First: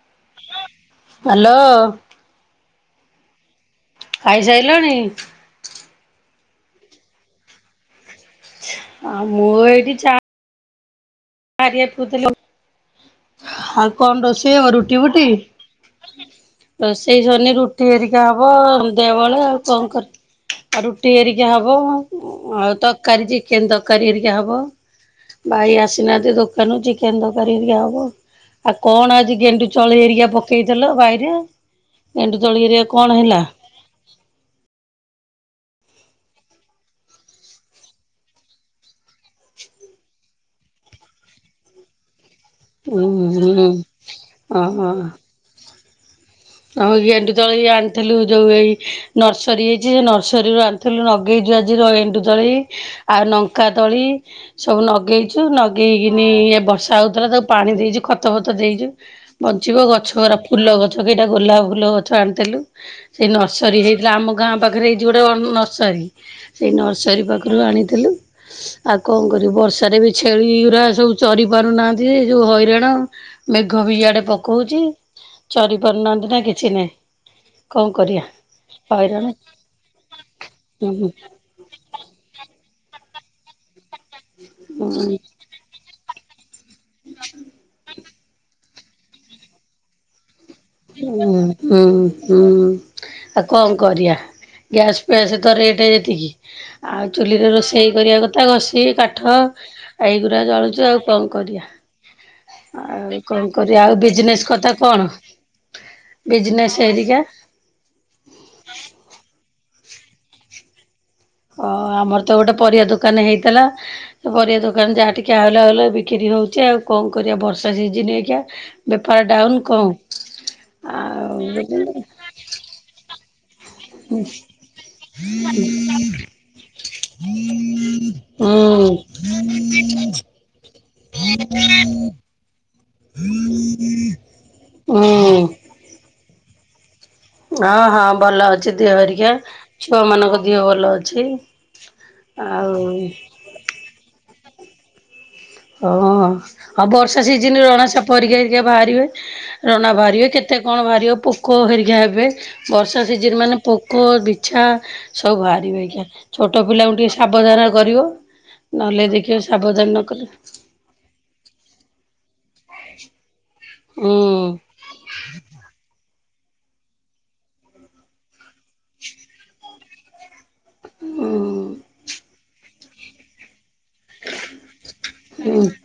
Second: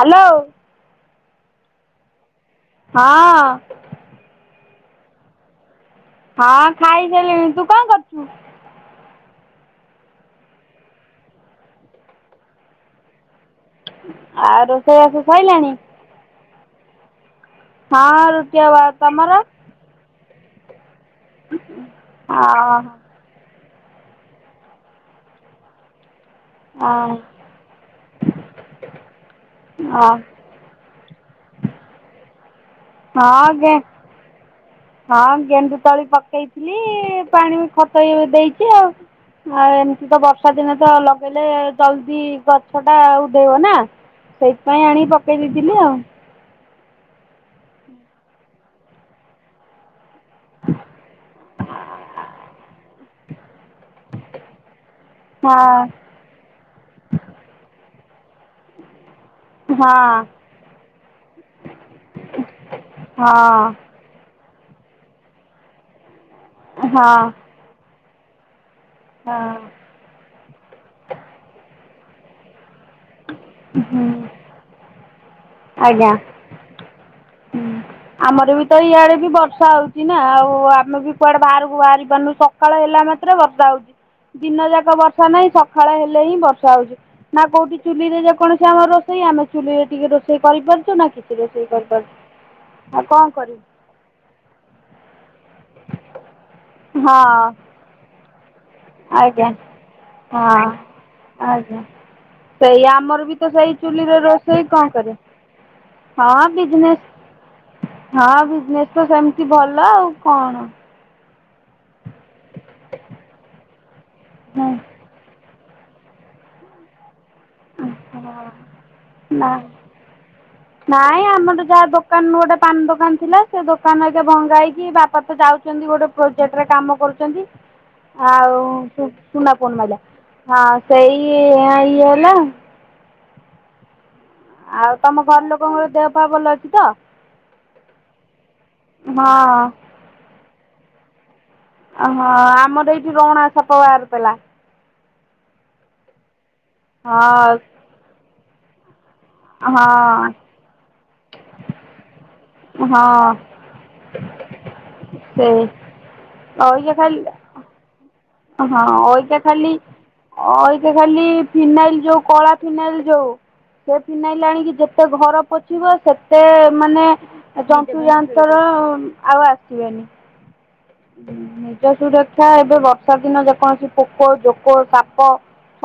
Hello. Hello. ହଁ। ଖାଇ ସାରିଲଣି? ହଁ ଖାଇସାଇଲିଣି ତୁ କଣ କରୁଛୁ? ଆ ମୁଁ ଏଇଠି ଚା କାରିଆ ଖୋଜୁ ଥିଲି ଆଉ କଣଁ ରୋଷେଇ ଆଉ ହବ ରୁଟି ରୋଷେଇବାସ ଫୁଟି ସଇଲାଣି ରୋଷେଇ ସରିନେଇ ରୁ ରୁଟି ହେରିକା ହଁ ହବ ରୁଟି ଆଉ ସନ୍ଧ୍ୟା ତମର? ବେଳେ ଆଉ। କଣଁ କରୁ ଆ ରୁଟି ହେରିକା ହବ ଆଉ ହଁ ତ କାରୀ ଯି ଚିକେନ୍ ତରକାରୀ ହେରିକା ହବ ଭାଇ ଆସିନାହାନ୍ତି ଦୋ ଦୋକାନୁ ଚିକେନ୍ ତକାରୀ ହେରିକା ହବ ଆଉ କଣ ଆଜି ଗେଣ୍ଡୁ ତଳିଇ ହେରିକା ପକେଇଥିଲ ବାଇରେ ଗେଣ୍ଡୁ ତଳିହରିକା ହଁ ଗେ ହଁ ଗେଣ୍ଡୁ ତଳି ପକେଇଥିଲି ପାଣି ଖତ ଇଏ ଦେଇଚି ଆଉ। ଆଉ ଏମିତି ତ ବର୍ଷା ଦିନେ ତ ଲଗେଇଲେ ଜଲଦି ଗ ଗଛ ଟା ଉଁ ଆଉ ଧେଇବ ହୁଁ ନା ସେଇଥିପାଇଁ ଓହୋ। ଆଣିକି ପକେଇ ଦେଇଥିଲି ଆଉ। ଆଉ ଗେଣ୍ଡୁ ତଳି ଆଣିଥିଲୁ ଯୋଉ ଏଇ ନର୍ସରୀ ହେଇଚି ସେ ନର୍ସରୀରୁୁଆଣ୍ ଥିଲୁ ନଗେଇଚୁ ଆଜିର ଗେଣ୍ଡୁ ତଳି ଆଉ ନଙ୍କା ତଳି ସବୁ ନଗେଇ ଚୁ ହଁ ନଗେଇକିନି ଏ ବର୍ଷା ହଉଥିଲା ତାକୁ ପାଣି ଦେଇଚୁ ଖତ ଫତ ଦେଇଚୁ। ବଞ୍ଚିବ ହଁ ଗଛରା ଫୁଲ ଗଛ କେଇଟା ଗୋଲାପ ଫୁଲ ଗଛ ଆଣିଥିଲୁ ସେଇ ହଁ। ନର୍ସରୀ ହେ ହେଲା ଆମ ଗାଁ ପାଖରେ ହେଇଚି ଗୋଟେ ଓ ଅଁ ନର୍ସରୀ ସେଇ ନର୍ସରୀ ହଁ ପାଖରୁ ଆଣିଥିଲୁ। ଆଉ କଣଁ ହଁ କରିବୁ ବର୍ଷାରେ ବି ଛେଳି ଗୁରା ସବୁ ଚରି ପାରୁନାହାନ୍ତି ଯେ ଯୋଉ ହଇରାଣ। ମେଘ ବି ହୁଁ ଇଆଡେ ପକୋଉଚି। ଚରି ଆଜ୍ଞା। ପାରୁନାହାନ୍ତି ନା କିଛି ନାଇଁ। ହୁଁ ଆମର ବି ତ ଇଆଡେ ବି ବର୍ଷା ହଉଚି ନା ଆଉ ହୁଁ ଆମେ ହୁଁ ବି କୁଆଡେ ବାହାରକୁ ବାହାରି ପାରୁନୁ ସ କାଳ ହେଲା ମାତ୍ରେ ବର୍ଷା ହଉଚି। ଦିନ ହୁଁ ଯାକ ବର୍ଷା ନାହିଁ ସକାଳ ହେଲେ ହିଁ ବର୍ ଯାଉଚି। ନା କୋଉଠି ଚୁଲିରେ ଯେକୌଣସି ଆମର ରୋଷେଇ ଆମେ ଚୁଲିରେ ଟିକେ ରୋଷେଇ କରିପାରୁ ହୁଁହୁଁ। ହୁଁ କ'ଣ ଆଉ କରିବୁ କଣଁ କରିଆ ଗ୍ୟାସ୍ ଫ୍ୟାସ୍ ତ ରେଟ୍ ଏତିକି। ଆଉ ହଁ ଚୁଲିରେ ରୋଷେଇ କରିବା କ ତା ଘଷି କାଠ। ଆଜ୍ଞା ଏଇଗୁରା ହଁ ଜଳୁଚୁ ଆଉ କଣଁ କରିବା? ଆଜ୍ଞା ସେଇ ଆଉ ଏଇ ଆମର ବି ତ କଣଁ ସେଇ କରିଆ ଆଉ ଚୁଲିରେ ବିଜନେସ୍ ରୋଷେଇ କଥା କ'ଣ କଣଁ? କରିବା ହଁ ବିଜନେସ୍। ହଁ ବିଜନେସ୍ ତ ସେମିତି ଭଲ ଆଉ କଣ? ଓଁ ଆମର ତ ଗୋଟେ ପରିବା ଦୋକାନ ହେଇଥେଲା। ପରିଆ ହଁ ଦୋକାନ ଯାହା ଟିକେ ଆ ଲ ହେଲେ ବିକ୍ରି ହଉଚି ଆଉ କଣଁ କରିବା ବର୍ ଷା ସିଜିନ ଏକିଆ ବେପାର ଡାଉନ ନା କଣଁ ନାଇଁ ଆଉ ଆମର ଯାହା [unintelligible] ଦୋକାନ ଗୋଟେ ପାନ ଦୋକାନ ଥିଲା। ସେ ଦୋକାନ ହେକା ଭଙ୍ଗେହେଇକି ବାପା ତ ଯାଉଚନ୍ତି ଗୋଟେ ପ୍ରୋଜେକ୍ଟରେ କାମ କରୁଚନ୍ତି। ଆଉ ହୁଁ ଶୁ ସୁନା ପୋନ ମାଇଲା। ହଁ ସେଇ ଇଏ ହେଲା। ଆଉ ତମ ଘର ହଁ ଲୋକଙ୍କର ଦେହପା ଭଲ ଅଛି ତ? ହଁ ହଁ ଭଲ ଅଛି ଦିହ ହଁ ହେରିକା। - ଛୁଆ ମାନଙ୍କ ଦିହ ଭଲ ଅଛି। ଆଉ ହଁ ଆମର ଆଉ ଏଇଠି ରଣା ସାପ ବାହାରୁ ଥିଲା। ଓ ଅଁ ଅଁ ଆଉ ବର୍ଷା ହଁ ସିଜିନ ରଣା ସାପ ହେରିକା ହେରିକା ବାହାରିବେ। ରଣା ବାହାରିବେ କେ ହଁ ତେ କଣ ବାହାରିବ ପୋକ ହେରିକା ହେବେ। ବର୍ଷା ହଁ ସିଜନ୍ ମାନେ ପୋକ, ବିଛା ସବୁ ସେ ବାହାରିବେ ଆଜ୍ଞା। ଛୋଟ ଅଇକା ପିଲାଙ୍କୁ ଟିକେ ଖାଲି ସାବଧାନ କରିବ। ନହେଲେ ଦେଖିବ ସାବଧାନ ନକଲେ। ଅଁ ଏଇତ ଖାଲି ଫିନାଇଲ ଯଉ କଳା ଫିନାଇଲ ଯୋଉ ସେ ହୁଁ ଫିନାଇଲି ଆଣିକି ଯେତେ ଘର ପୋଛିବ ସେ ତେ ମାନେ ଯନ୍ତୁଯାନ୍ତର ଆଉ ଆସିବେନି। ନିଜ ହୁଁ ସୁରକ୍ଷା ଏବେ ବର୍ଷା ଦିନ ଯେକୌଣସି ପୋକ, ଜୋକ, ସାପ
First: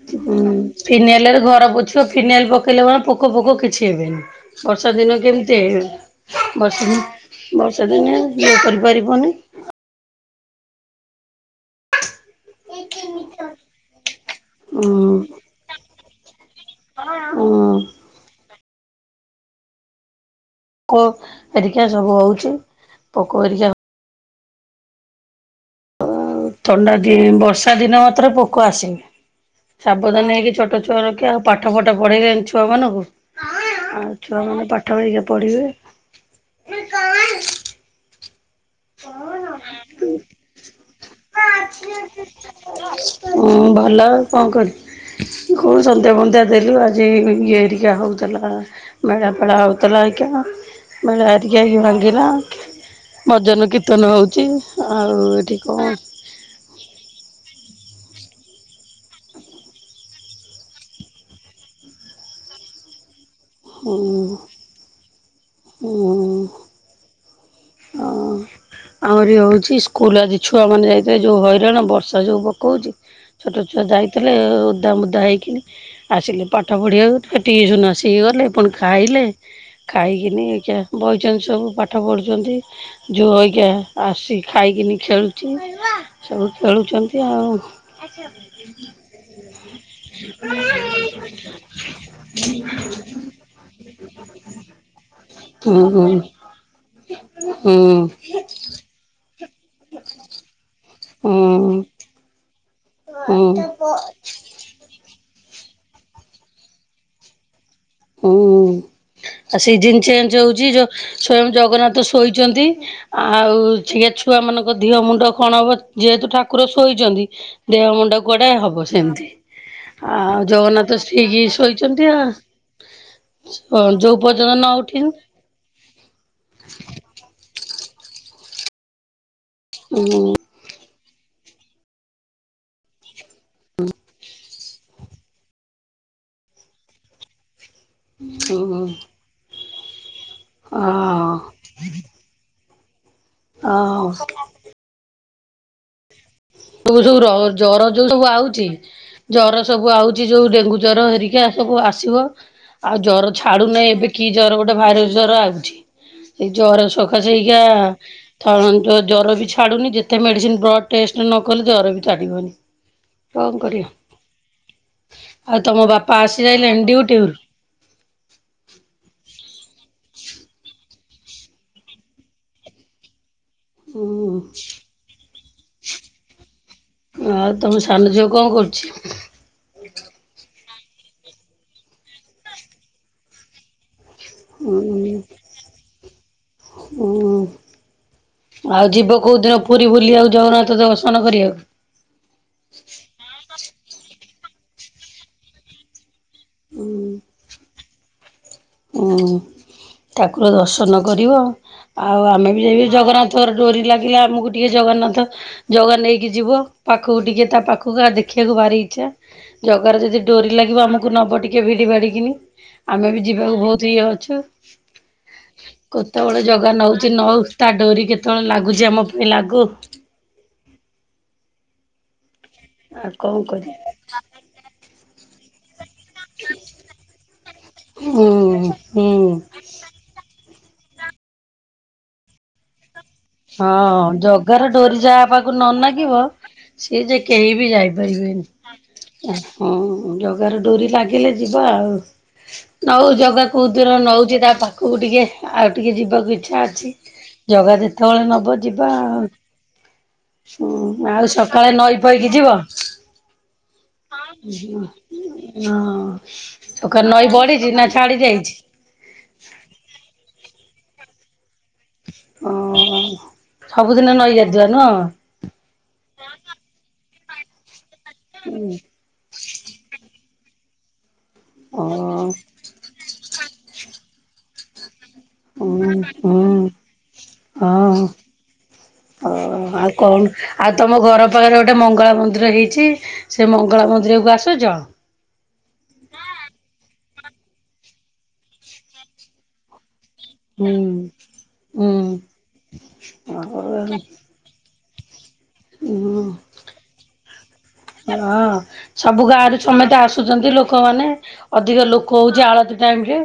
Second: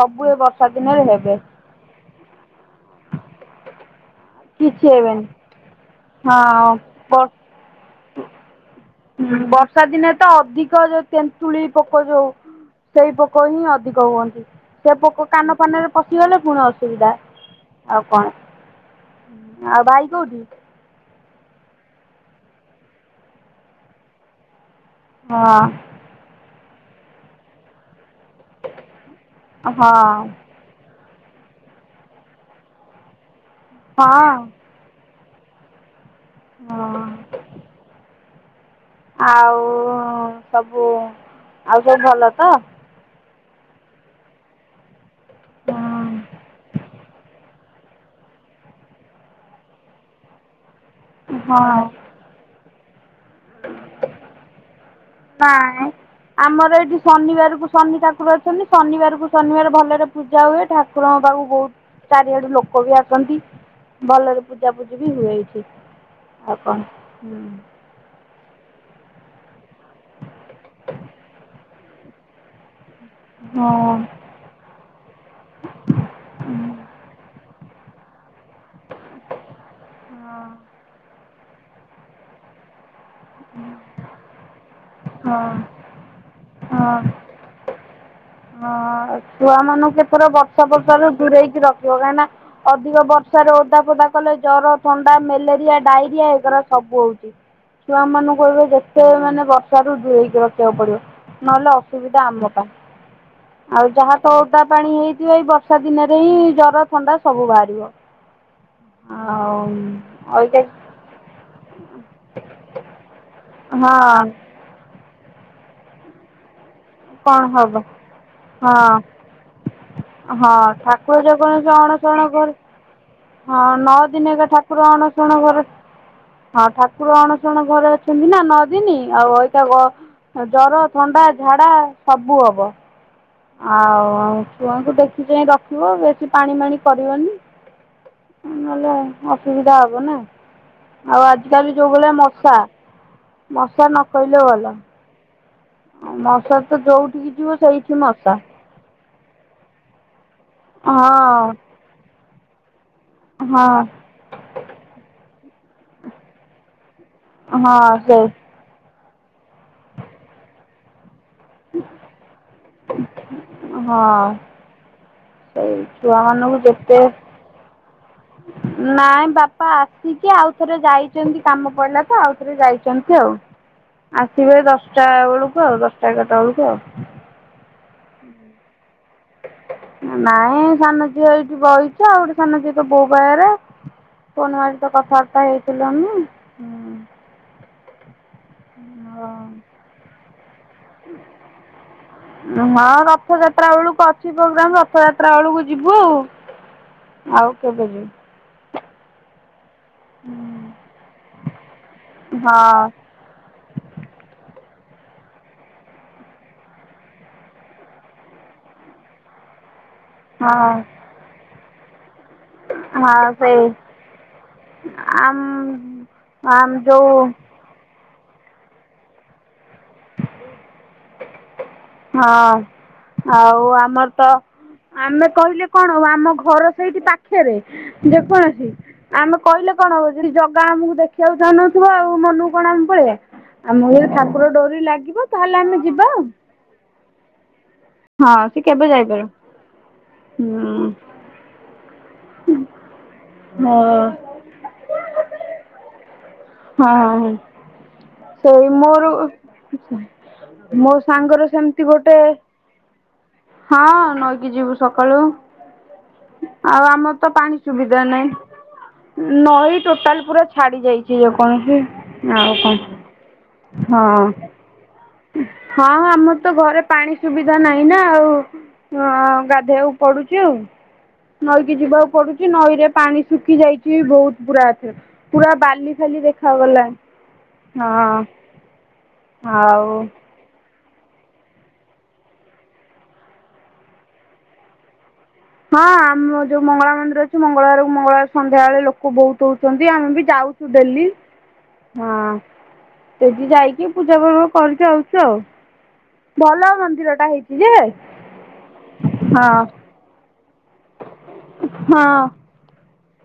ସବୁ ଏ ବର୍ଷା ଦିନରେ ହେବେ। ସେ ଫିନାଇଲ ପକେଇଲେ କଣ ପୋକ ଫୋକ କିଛି ହେବେନି। କିଛି ବର୍ଷା ଦିନ ହେବେନି କେମିତି ହଁ। ବର୍ଷା ଦିନେ ବର୍ଷ ବର୍ଷା ଦିନେ ଇଏ କରିପାରିବନି। ହୁଁ ବର୍ଷା ଦିନେ ତ ଅଧିକ ଯୋଉ ତେନ୍ତୁଳି ପୋକ ଯୋଉ। ସେଇ ପୋକ ହିଁ ଅଧିକ ହୁଅନ୍ତି। ସେ ହୁଁ। ପୋକ କାନ କାନରେ ପଶିଗଲେ ପୁଣି ଅସୁବିଧା ଉଁ ଆଉ କଣ ଆଉ ଭାଇ କୋଉଠି? କ ଏରିକା ସବୁ ହଉଛି ପୋକ ହେରିକା ହଁ। ତ ଆଉ ଥଣ୍ଡା ଦି ବର୍ଷା ଦିନ ଏଥରେ ପୋକ ଆସିନି ହଁ ସାବଧାନ ହେଇକି ଛେଟ ଛୁଆ ରଖିବା ଆଉ ପାଠ ଫାଠ ପଢେଇଲେଣି ଛୁଆ ମାନଙ୍କୁ ହଁ ଆଉ ଛୁଆ ମାନେ ପାଠହରିକା ପଢିବେ। ହଁ। [unintelligible] ଆଉ ସବୁ ଆଉ ସବୁ ଭଲ ତ? ହଁ ଭଲ ଆଉ କଣ କରିବି। ଜଉ ସନ୍ଧ୍ୟା ଫନ୍ଧ୍ୟା ଦେଲୁ ଆଜି ଇଏ ହେରିକା ହେଉଥିଲା। ମେଳା ଫେଳା ହୋଉଥିଲା ଏଇକା ମେଳ ଆରିକା ହଁ। ଭାଙ୍ଗିଲା ମଧ କୀର୍ତ୍ତନ ହେଉଛି ଆଉ ଏଠି ନାଇଁ କଣ। ଆମର ଏଠି ଶନିବାର କୁ ଶନି ଠାକୁର ଅଛନ୍ତି ଶନିବାର କୁ ଶନିବାର ଭଲରେ ପୂଜା ହୁଏ ଠାକୁ ଠାକୁରଙ୍କ ପାଖକୁ ବହୁତ ଚାରିଆଡୁ ଲୋକ ବି ଆସନ୍ତି ହୁଁ ଭଲରେ ପୂଜାପୂଜି ବି ହୁଏ ଏଇଠି। ହୁଁ। ଆଉ କଣ ହୁଁ। ଆମରି ହଉଛି ସ୍କୁଲ ଆଜି ଛୁଆମାନେ ଯାଇଥିଲେ ଯେଉ ହଇରାଣ ବର୍ଷା ଯୋଉ ପକଉଛି। ଛୋଟ ହଁ ଛୁଆ ଯାଇଥିଲେ ଓଦା ମୁଦା ହେଇକିନି ଆସିଲେ ପାଠ ପଢ଼ିବାକୁ, ଫେର୍ ଟିଉସନ୍ ଆସିକି ଗଲେ, ପୁଣି ଖାଇଲେ। ଖାଇକିନି ଏଇଖିଆ ବଇଚନ୍ତି ସବୁ ପାଠ ପଢୁଛନ୍ତି। ଯୋଉ ଅଇ କେହେ ଆସି ଖାଇକିନି ହଁ ଖେଳୁଛି, ସବୁ ହଁ ଖେଳୁଛନ୍ତି ଆଉ। ହଁ ଏ ଛୁଆ ମାନଙ୍କୁ ଏଥର ବର୍ଷା ଫର୍ଷା ରୁ ଦୂରେଇକି ରଖିବ। କାଇଁନା ଅଧିକ ବର୍ଷାରେ ଓଦା ଫଦା କଲେ ଜର, ଥଣ୍ଡା, ହୁଁ ମ୍ୟାଲେରିଆ, ଡାଇରିଆ ଏଗୁରା ସବୁ ହଉଛି। ହୁଁ। ଏବେ ଯେତେ ମାନେ ବର୍ଷା ରୁ ଦୂରେଇକି ରଖିବାକୁ ପଡିବ, ହୁଁ ନହେଲେ ଅସୁବିଧା ଆମ ପାଇଁ। ହୁଁ ଆଉ ହୁଁ ଯାହା ତ ଓଦା ପାଣି ହେଇଥିବ ଏଇ ବର୍ଷା ଦିନରେ ହିଁ ଜର, ଥଣ୍ଡା ସବୁ ବାହାରିବ। ହୁଁ, ଆଉ ଆ ସିଜିିନ୍ ଚେଞ୍ଜ ହଉଛି, ଯୋ ଅଇକା ସ୍ଵୟଂ ଜଗନ୍ନାଥ ଶୋଇଛନ୍ତି। ଆଉ ଛିଏ ହଁ ଛୁଆ ମାନଙ୍କ ଧିଅ ମୁଣ୍ଡ କଣ ହବ ଯେହେତୁ ଠାକ କୁର ଶୋଇନ୍ତି କଣ ହବ ଦେହ ମୁଣ୍ଡ କୁଆଡେ ହବ ହଁ ସେମିତି। ଆଉ ହଁ ଜଗନ୍ନାଥ ଠାକୁର ସ୍ତ୍ରୀ ଯେ କି କଣସି ଶୋଇଛନ୍ତି ଆ ଅଣସଣ କରୁ। ହଁ ନଅ ଯୋଉ ଦିନ ଏକା ପର୍ଯ୍ୟନ୍ତ ନ ଠାକୁର ଉଠି ଅଣ ଶଣ ଘରେ ହଁ ଠାକୁର ଅଣସଣ ଘରେ ଅଛନ୍ତି ନା ନଅ ଦିନି ଆଉ ଅଇକା ଗ-ଏ ଜର, ଥଣ୍ଡା, ଝାଡ଼ା ସବୁ ହବ। ଆଉ ଛୁଆଙ୍କୁ ଦେଖି ଚାଇଁ ରଖିବ, ବେଶୀ ପାଣି ମାଣି କରିବନି। ନହେଲେ ଅସୁବିଧା ହବ ନା, ଆଉ ଆଜିକାଲି ଯୋଉ ଭଳିଆ ମଶା। ଉ ମଶା ନ ହ କହିଲେ ଭଲ। ମଶା ତ ତୁ ସବୁ ଯୋଉଠିକି ର- ଯିବ ଜର ସେଇଠି ଯୋଉ ସବୁ ମଶା। ଆଉଛି। ଜର ସବୁ ଆଉଛି ଯୋଉ ଡେଙ୍ଗୁ ଜର ହେରିକା ହଁ ସବୁ ଆସିବ। ଆଉ ଜର ହଁ ଛାଡୁନାହିଁ ଏବେ କି ଜର ଗୋଟେ ଭାଇରସ୍ ଜର ଆଉଛି। ଏଇ ଜର ସକାସେ ଏଇକା ହଁ ସେଇ ଥର୍ମୋମିଟର ଜର ବି ଛାଡୁନି, ଯେତେ ମେଡିସିନ୍ ବ୍ଲ ଏ ନ କଲେ ଜର ବି ଛାଡ଼ିବନି କଣ କରିବା। ହଁ। ଆଉ ସେଇ ତୋମ ବାପା ଛୁଆ ମାନଙ୍କୁ ଆସିସାଇଲେଣି ଯେତେ ଡିଉଟିରୁ? ନାଇଁ ବାପା ଆସିଛି, ଆଉଥରେ ଯାଇ ଛନ୍ତି କାମ ପଇଲା ତ ଆଉଥରେ ଯାଇଛନ୍ତି ଆଉ। ଆସିବେ ହୁଁ ଦଶଟା ବେଳକୁ ଆଉ, ଦଶଟା ଏଗାରଟା ବେଳକୁ ଆଉ। ଆଉ ତୋମ ସାନ ଝିଅ କଣ କରୁଛି? ନାଇଁ ସାନଝିଅ ଏଇଠି ବଇଚି ଆଉ, ଗୋଟେ ସାନ ଝିଅ ତ ବୋଉ ପାଖରେ। ଫୋନ୍ ଆଇନି ତ କଥାବାର୍ତ୍ତା ହେଇଥିଲନି। ଉ, ଉ। ଆଉ ଯିବ କୋଉ ହଁ। ଦିନ ପୁରୀ ବୁଲିବାକୁ ଜଗନ୍ନାଥ ଦର୍ଶନ କରିବାକୁ? ହଁ ରଥଯାତ୍ରା ବେଳକୁ ଅଛି ପ୍ରୋଗ୍ରାମ୍, ରଥଯାତ୍ରା ବେଳକୁ ଯିବୁ ଆଉ। ହୁଁ ଆଉ କେବେ ଯିବୁ। ଅଁ, ଠାକୁର ଦର୍ଶନ କରିବ। ଆଉ ଆମେ ବି ହଁ ଯାଇକି ଜଗନ୍ନା ତୋର ଡୋରି ଲାଗିଲା ଆମକୁ ଟିକେ ଜଗନ୍ନାଥ ଜଗା ନେଇକି ଯିବ ପାଖକୁ ଟିକେ ତା ପାଖକୁ ଆ, ଦେଖିବାକୁ ଭାରି ଇଚ୍ଛା। ଜଗାର ଯଦି ଡୋରି ହଁ ଲାଗିବ ଆମକୁ ନବ ଟିକେ ଭିଡି ଭାଡିକିନି। [inaudible] କୁ ହଁ। ସେଇ ବହୁତ ଇଏ ଅଛୁ। ଆମ କେତେବେଳେ ଆମ ଜଗା ଯୋଉ ନଉଛି ନଉ। ତା ଡୋରି କେତେବେଳେ ଲାଗୁଛି ଆମ ପାଇଁ ଲାଗୁ। ହଁ, କଣ ଆଉ କରିବା ଆମର ତ ଆମେ କହିଲେ କଣ ହବ? ଆମ ଘର ସେଇଠି ପାଖେରେ ହୁଁ ଯେକୌଣସି ହୁଁ। ଆମେ କହିଲେ କଣ ହବ ଯଦି ଜଗା ଆମକୁ ଦେଖିବାକୁ ଚାହୁଁ ନଥୁବ ଆଉ ମନକୁ କଣ ଆମେ ପଳେଇବା। ଆମକୁ ହଁ ଯଦି ଠାକୁର ଜଗାର ଡୋରି ଲାଗିବ ଯାହା ପାଖକୁ ତାହେଲେ ନ ଆମେ ଯିବା ନାଗିବ ଆଉ। ସିଏ ଯେ, କେହି ବି ଯାଇ ପାରିବେନି, ହଁ ସେ କେବେ ଯାଇପାରିବ ହଁ ଜଗାର ଡୋରି ହୁଁ ଲାଗି ଗିଲେ ଯିବା ଆଉ, ନଉ ଜଗା କୋଉ ହଁ ଦିନ ନଉଛି ତା ପା ଖକୁ ଟିକେ ଆଉ ଟିକେ ଯିବାକୁ ଇଚ୍ଛା ହଁ ଅଛି। ହଁ। ଜଗା ଯେତ କେତେବଳେ ନବ ସେଇ ଯିବା ମୋର ଆଉ। ମୋ ହୁଁ ଆଉ ସାଙ୍ଗର ସକାଳେ ସେମିତି ନଈ ଗୋଟେ ପଇକି ଯିବ? ହଁ ନଈକି ଯିବୁ ସକାଳୁ ହଁ ଆଉ ସକାଳେ ଆମର ତ ନଈ ପାଣି ବଢିଚି ନା ସୁବିଧା ଛାଡି ନାହିଁ। ଯାଇଛି? ନଈ ଟୋଟାଲ ପୁରା ଛାଡ଼ି ଯାଇଚି ଯେକୌଣସି ଆଉ ଓ କଣ ସବୁଦିନ ହଁ ନଈ ଗାଧୁଆ ନୁହଁ? ହଁ ଆମର ତ ଘରେ ପାଣି ସୁବିଧା ନାହିଁ ନା ଆଉ ହଁ ଗାଧେଇବାକୁ ପଡୁଚି ଆଉ। ନଈକି ଓ ଯିବାକୁ ପଡୁଚି ନଈରେ ପାଣି ଶୁଖି ଯାଇଚି ବୋହୁତ ପୁରା ଏଥର ପୁରା ହୁଁ ବାଲି ଫାଲି ହୁଁ। ଦେଖାଗଲା ହଁ। ଓହୋ ଆଉ କଣ ଆଉ ତମ ଘର ପାଖରେ ଗୋଟେ ମଙ୍ଗଳା ମନ୍ଦିର ହେଇଚି ସେଇ ମଙ୍ଗଳା ମନ୍ଦିରକୁ ଆସୁଚ? ହଁ ଆମ ଯୋଉ ମଙ୍ଗଳା ମନ୍ଦିର ଅଛି ମଙ୍ଗଳବାରକୁ ମଙ୍ଗଳବାର ସନ୍ଧ୍ୟାବେଳେ ଲୋକ ବୋହୁତ ହୋଉଚନ୍ତି ଆମେ ବି ଯାଉଛୁ ହୁଁ। ଡେଲି। ହଁ ହୁଁ ସେଠି ଆଉ ଯାଇକି ପୂଜା ପାର୍ବ କରିକି ଆଉଚୁ ଆଉ। ଉଁହଁ। ଭଲ ମନ୍ଦିରଟା ହେଇଚି ଯେ ହଁ ସବୁ ଗାଁରୁ ହଁ ସମେତେ ଆସୁଚନ୍ତି ଲୋ ଲୋକମାନେ ଅଧିକ ହଁ ଲୋକ ହୋଉଚି ଆଳତୀ ଟାଇମରେ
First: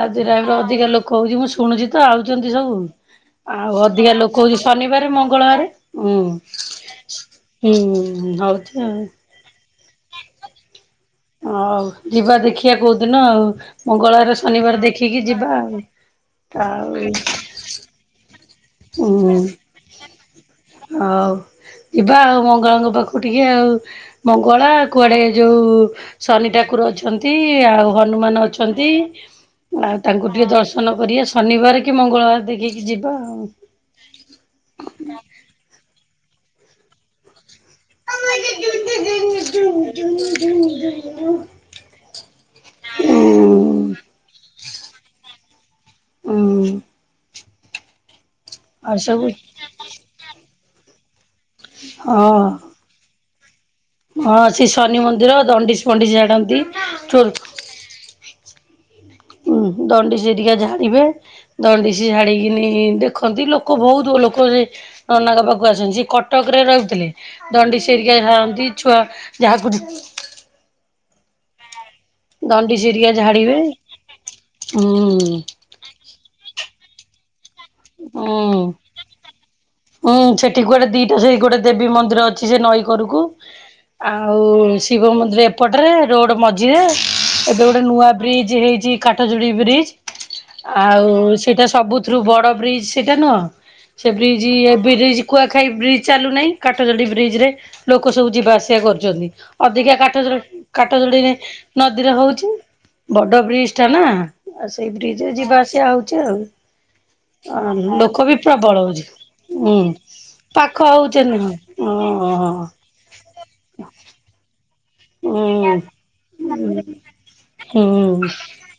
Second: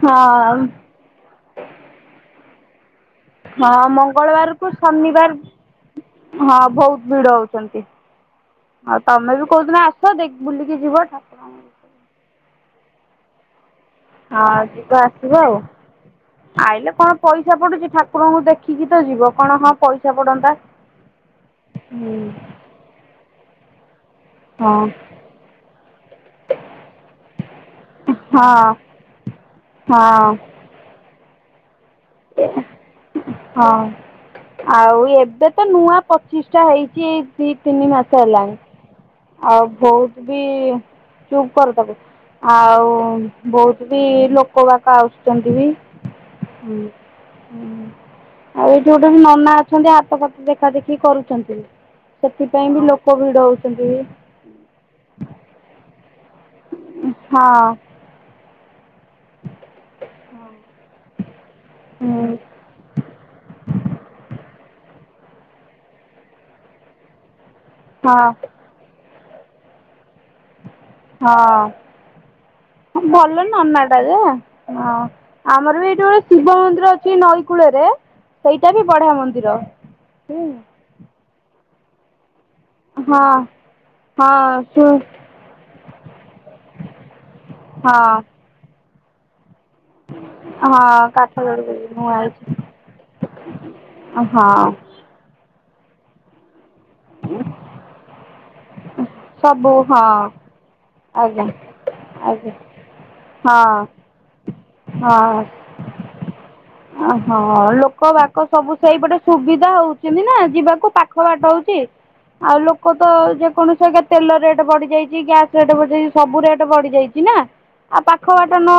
ଆଳତୀ ଟାଇମରେ ହଁ ଅଧିକ ଲୋ କ ହୋଉଚି ମୁଁ ଶୁଣୁଚି ତ ଆଉଚନ୍ତି ସବୁ। ଆଉ ହଁ ଅଧିକା ଲୋକ ହୋଉଚି ମଙ୍ଗଳବାରକୁ ଶନିବାରେ ଶନିବାର ମଙ୍ଗଳବାରେ ଉଁ ହଁ ବହୁତ ଭିଡ ହଉଛନ୍ତି ହୁଁ ହୋଉଚି ଆଉ ତମେ ବି କୋଉଦିନ ଆସ ଦେଖ୍ ବୁଲିକି ଯିବ ଠା ହଉ ଯିବା ଦେଖିଆ କୋଉଦିନ ଆଉ। ମଙ୍ଗଳବାରେ ହଁ ଶନିବାରେ ଯିବା ଦେଖିକି ଆସିବା ଯିବା ଆଉ ଆଇଲେ ଆଉ। କଣ ପଇସା ପଡୁଚି ଠାକୁରଙ୍କୁ ଦେଖିକି ତ ଯିବ କଣ ହଁ ପଇସା ପଡନ୍ତା ହୋଉ ହୁଁ ଯିବା ଆଉ ମଙ୍ଗଳାଙ୍କ ପାଖକୁ ଟିକେ ଆଉ। ମଙ୍ଗଳା ହଁ କୁଆଡ଼େ ଯୋଉ ଶନି ଠାକୁର ଅଛନ୍ତି, ଆଉ ହନୁମାନ ହଁ ଅଛନ୍ତି, ଆଉ ତାଙ୍କୁ ହଁ ଟିକେ ଦର୍ଶ ର୍ଶନ କରିବା ଶନିବାର କି ମଙ୍ଗଳବାର ଦେଖିକି ଯିବା ଆଉ। ହଁ। ଆଉ ଏବେ ତ ନୂଆ ପଚିଷ୍ଟା ହେଇଚି ଏଇ ଦି ତିନି ମାସ ସେ ହେଲାଣି ଆଉ ଭୋଉତ ବି ଚୁପ୍ କରିଦୋବୁ ଆଉ ଉଁ ବୋହୁତ ବି ଲୋକ ବାକ ଆସୁଚନ୍ତି ବି। ଉଁ ହୁଁ। ଆଉ ଏଇଠି ଗୋଟେ ନନା ଅଛନ୍ତି ହାତ ଫାତ ଦେଖା ଦେଖି କରୁଚନ୍ତି ହଁ। ସେଥିପାଇଁ ବି ଲୋ କ ଭିଡ ହୋଉଛନ୍ତି। ହଁ ସେଇ ଶନି ମନ୍ଦିର ଦଣ୍ଡିଶ ଫଣ୍ଡିଶ ଝାଡନ୍ତି ଛୁଆ ହଁ ବି ଉଁହୁଁ ଦଣ୍ଡାସି ହରିକା ଝାଡିବେ ଦଣ୍ଡିସି ହଁ ଝାଡିକିନି ଦେଖନ୍ତି ଲୋ ଲୋକ ବୋହୁତ ହୋ ଲୋକ ଯେ ନନାଙ୍କ ପାଖକୁ ଆସନ୍ତି ସେ କଟକରେ ରହିଥିଲେ। ଦଣ୍ଡିସି ହରିିକା ହଁ। ଝାଡନ୍ତି ଛୁଆ ଯାହାକୁ ହଁ। ଦଣ୍ଡିସି ହଁ ହେରିକା ଭଲ ଝାଡ଼ିବେ ନନାଟା ଯେ ହଁ ହୁଁ ଆମର ବି ଏଈଠି ଗୋ ଶିବ ମନ୍ଦିର ଅଛି ନଈ କୂଳରେ ହୁଁ ସେଇଟା ବି ବଢିଆ ମନ୍ଦିର। ହୁଁ ହଁ ସେଠି କୁଆଡେ ଦିଇଟା ସେଇ ଗୋଟେ ଦେବୀ ମନ୍ଦିର ଅଛି ସେ ନଈ କରକୁ। ହଁ ଆଉ ଶୁ ଶିବ ମନ୍ଦିର ଏପଟରେ ରୋଡ ମଝିରେ ଏବେ ଗୋଟେ ହଁ ନୂଆ ବ୍ରି ଜ୍ ହେଇଚି କାଠ ଯୋଡି ବ୍ରିଜ୍। ହଁ କାଠ ଆଉ ସେଇଟା ଯୋଡି ମୁଁ ସବୁଥୁରୁ ବଡ ଆଇଛି ବ୍ରିଜ ସେଇଟା ନୁହଁ ସେ ବ୍ରି ହଁ ଜ୍ କୁଆଖାଇ ବ୍ରିଜ ଚାଲୁନାହିଁ କାଠଜୋଡି ବ୍ରିଜରେ ଲୋକ ସବୁ ଯିବା ଆସିବା କରୁଚନ୍ତି। ସବୁ ଅଧିକା ହଁ କାଠଯୋଡି କାଠଯୋଡିରେ ଆଜ୍ଞା ନଦୀରେ ହୋଉଚି। ଆଜ୍ଞା ବଡ ହଁ ବ୍ରିଜଟା ନା ଆଉ ସେଇ ବ୍ରିଜରେ ଯିବା ଆସିବା ହୋଉଚି ଆଉ। ଓହୋ ଅ ଲୋକ ବି ବାକ ସବୁ ପ୍ରବଳ ସେଇ ହଉଛି ପଟେ ସୁବିଧା ହୁଁ। ହୋଉଚିନ୍ତି ନା ଯିବାକୁ ପାଖ ହଉଛନ୍ତି ବାଟ ହୋଉଚି ହଁ ହଁ ଆଉ ଲୋ ତ ଯେକୌଣସି ଆଜ୍ଞା ତେଲ ରେଟ୍ ବଢି ଯାଇଚି ଗ୍ୟାସ ରେଟ୍ ହୁଁ ବଢିଯାଇଚି ସବୁ ରେଟ ବଢିଯାଇଚି ନା। ଆଉ ପାଖ ହୁଁ। ବାଟ ନ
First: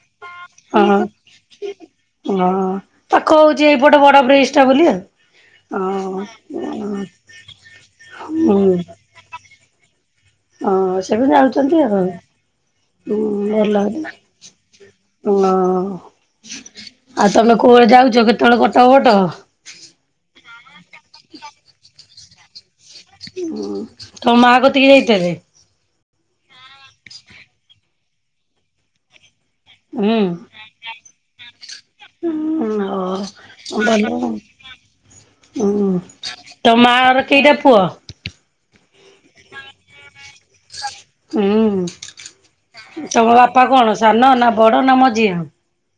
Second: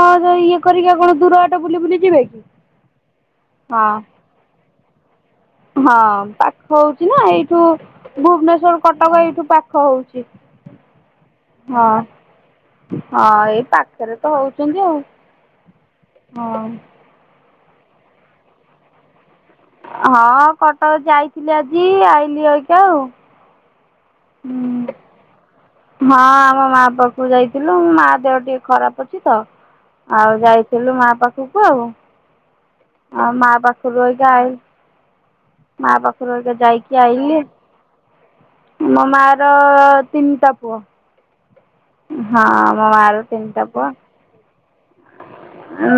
ଇଏ କରିକି ହଁ କଣ ଦୂର ବାଟ ବୁଲି ବୁଲି ଯିବେ କି? ହଁ ପାଖ ହଉଚି ହଁ ଏଇପଟ ବଡ ବ୍ରିଜଟା ବୋଲି ଆଉ। ହଁ ପାଖ ହଁ ହଉଚି ନା ଏଇଠୁ ଭୁବନେଶ୍ୱର କଟକ ଏଇଠୁ ପାଖ ହଉଚି। ହଁ ସେ ବି ଯାଉଚନ୍ତି ଆଉ। ହଁ ହୁଁ ଏଇ ପାଖରେ ତ ହଉଚନ୍ତି ଆଉ। ହଁ। ହଁ। ଆଉ ତମେ କୋଉ ବାଟେ ଯାଉଚ କେତେବେଳେ କଟକ ବଟକ? ହଁ କଟକ ଯାଇଥିଲି ଆଜି ଆଇଲିି ଏଇତ ଆଉ। ଉଁ ତମ ମା କତିକି ହୁଁ। ଯାଇଥିଲେ? ହଁ ଆମ ମା ପାଖକୁ ଯାଇଥିଲୁ ମା ଦେହ ଟିକେ ଖରାପ ଅଛି ତ। ହୁଁ ଆଉ ଯାଇଥିଲୁ ମା ପାଖକୁ ଆଉ। [unintelligible] ଆ ମା ଭଲ ପାଖରୁ ଆଉ [unintelligible] ହୁଁ। ମା ପାଖରୁ ଆ ତମ ମା ଯାଇକି ର ଆଇଲି। କେଇଟା ପୁଅ? ମୋ ମା ର ତିନିଟା ପୁଅ। ହୁଁ। ହଁ ମୋ ମା ର ତମ ତିନିଟା ବାପା ପୁଅ କଣ ସାନ ନା ବଡ ନା ମଝିଆଁ?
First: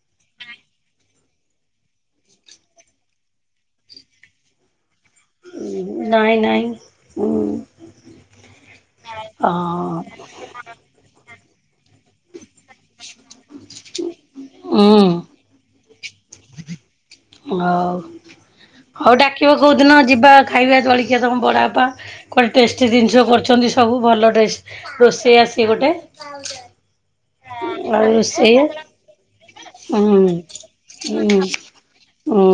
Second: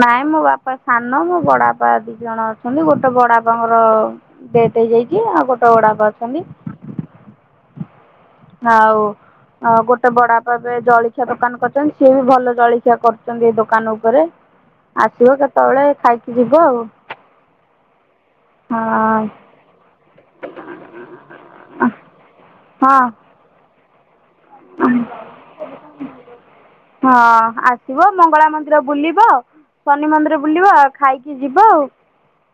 ନାଇଁ ମୋ ବାପା ସାନ ମୋ ବଡ ବାପ ଦି ଜଣ ଅଛନ୍ତି ଗୋଟେ ବଡ଼ାପା ଙ୍କର ଡେଥ ହେଇ ଯାଇଚି ଆଉ ଗୋଟେ ବଡାପା ନାଇଁ ଅଛନ୍ତି। ନାଇଁ ହୁଁ ଆଉ ହଁ ଗୋଟେ ବଡା ପା ଏବେ ଜଳିଖିଆ ଦୋକାନ କରଚନ୍ତି। ସିଏ ବି ଭଲ ଜଳଖିଆ କରୁଚନ୍ତି ଦୋକ କାନ ଉପରେ ହୁଁ ଆସିବ କେତେବେଳେ ଖାଇକି ଯିବ ଆଉ। ହଉ ହଉ ଡାକିବ କେଉଁ ଦିନ ଯିବା ଖାଇବା ଜଳିଖିଆ ତମ ବଡ଼ ବାପା ହଁ କୁଆଡେ ଟେଷ୍ଟି ହଁ ଜିନିଷ କରୁଚନ୍ତି ସବୁ ଭଲ ରୋଷେଇଆ ସିଏ ଗୋଟେ। ହଁ ଆଉ ଆସିବ ମଙ୍ଗଳା ରୋଷେଇଆ ମନ୍ଦିର ବୁଲିବ ଶନି ହୁଁ ମନ୍ଦିର ବୁଲିବ ଆଉ ଖାଇକି ହୁଁ ଯିବ। ଆଉ ହୁଁ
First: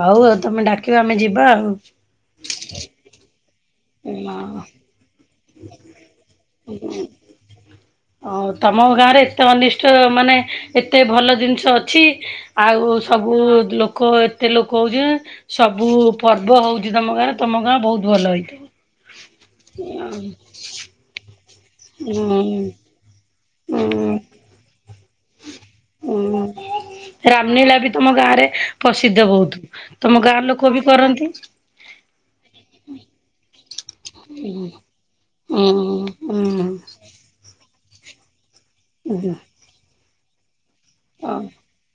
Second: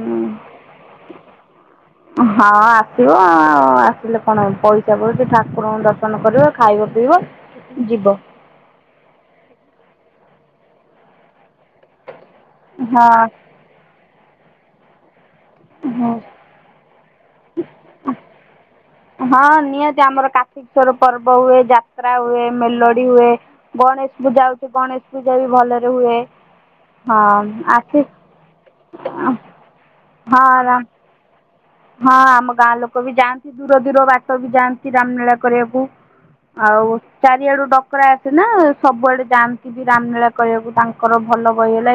ହଉ ଆଉ ତମେ ଡାକିବା ଆମେ ଯିବା ଆଉ। ହଁ ଆସିବ ଆ ଆସିଲେ କଣ ପଇସା ପାଡୁଚି ଠା କୁରଙ୍କୁ ଦର୍ଶନ କରିବା ଖାଇବ ପିଇବ ଯିବ। ଆଉ ତମ ଗାଁରେ ଏତେ ଅନିଷ୍ଟ ମାନେ ଏତେ ଭଲ ଜିନିଷ ଅଛି ଆଉ ହଁ ସବୁ ଲୋକ ଏତେ ଲୋକ ହଉଚି ସବୁ ହଁ ପ ର୍ବ ହଉଚି ତମ ଗାଁ ତମ ଗାଁ ବହୁତ ଭଲ ହେଇଥା ହଁ ନିହାତି ଆମର କାର୍ତ୍ତିକଶ୍ୱର ପର୍ବ ହୁଏ ଯାତ୍ରା ଉଁ ହୁଏ ମେଲୋଡି ହୁଏ। ଗଣେଶ ଉଁ ପୂଜା ହଉଚି ଗଣେଶ ପୂଜା ବି ଭଲରେ ହୁଏ। ହଁ ରାମଲୀଳା ବି ତମ ଆସି ଗାଁରେ ପ୍ରସିଦ୍ଧ ବହୁତ ତମ ଗାଁର ହଁ ଲୋକ ବି ରାମ କରନ୍ତି। ହଁ ଆମ ଗାଁ ଲୋକ ବି ଯାଆନ୍ତି। ଦୂର ଦୂର ବାଟ ବି ଯାଆନ୍ତି ରାମଲୀଳା ଉଁ କରିବାକୁ ଉଁ ଆଉ ଚାରିଆଡୁ ଡ କରା ଆସେ ନା ସବୁଆଡେ ଉଁ ଯାଆନ୍ତି ବି ରାମଲୀଳା କରିବାକୁ ତାଙ୍କର ହଁ। ଭଲ ବହି ହେଲା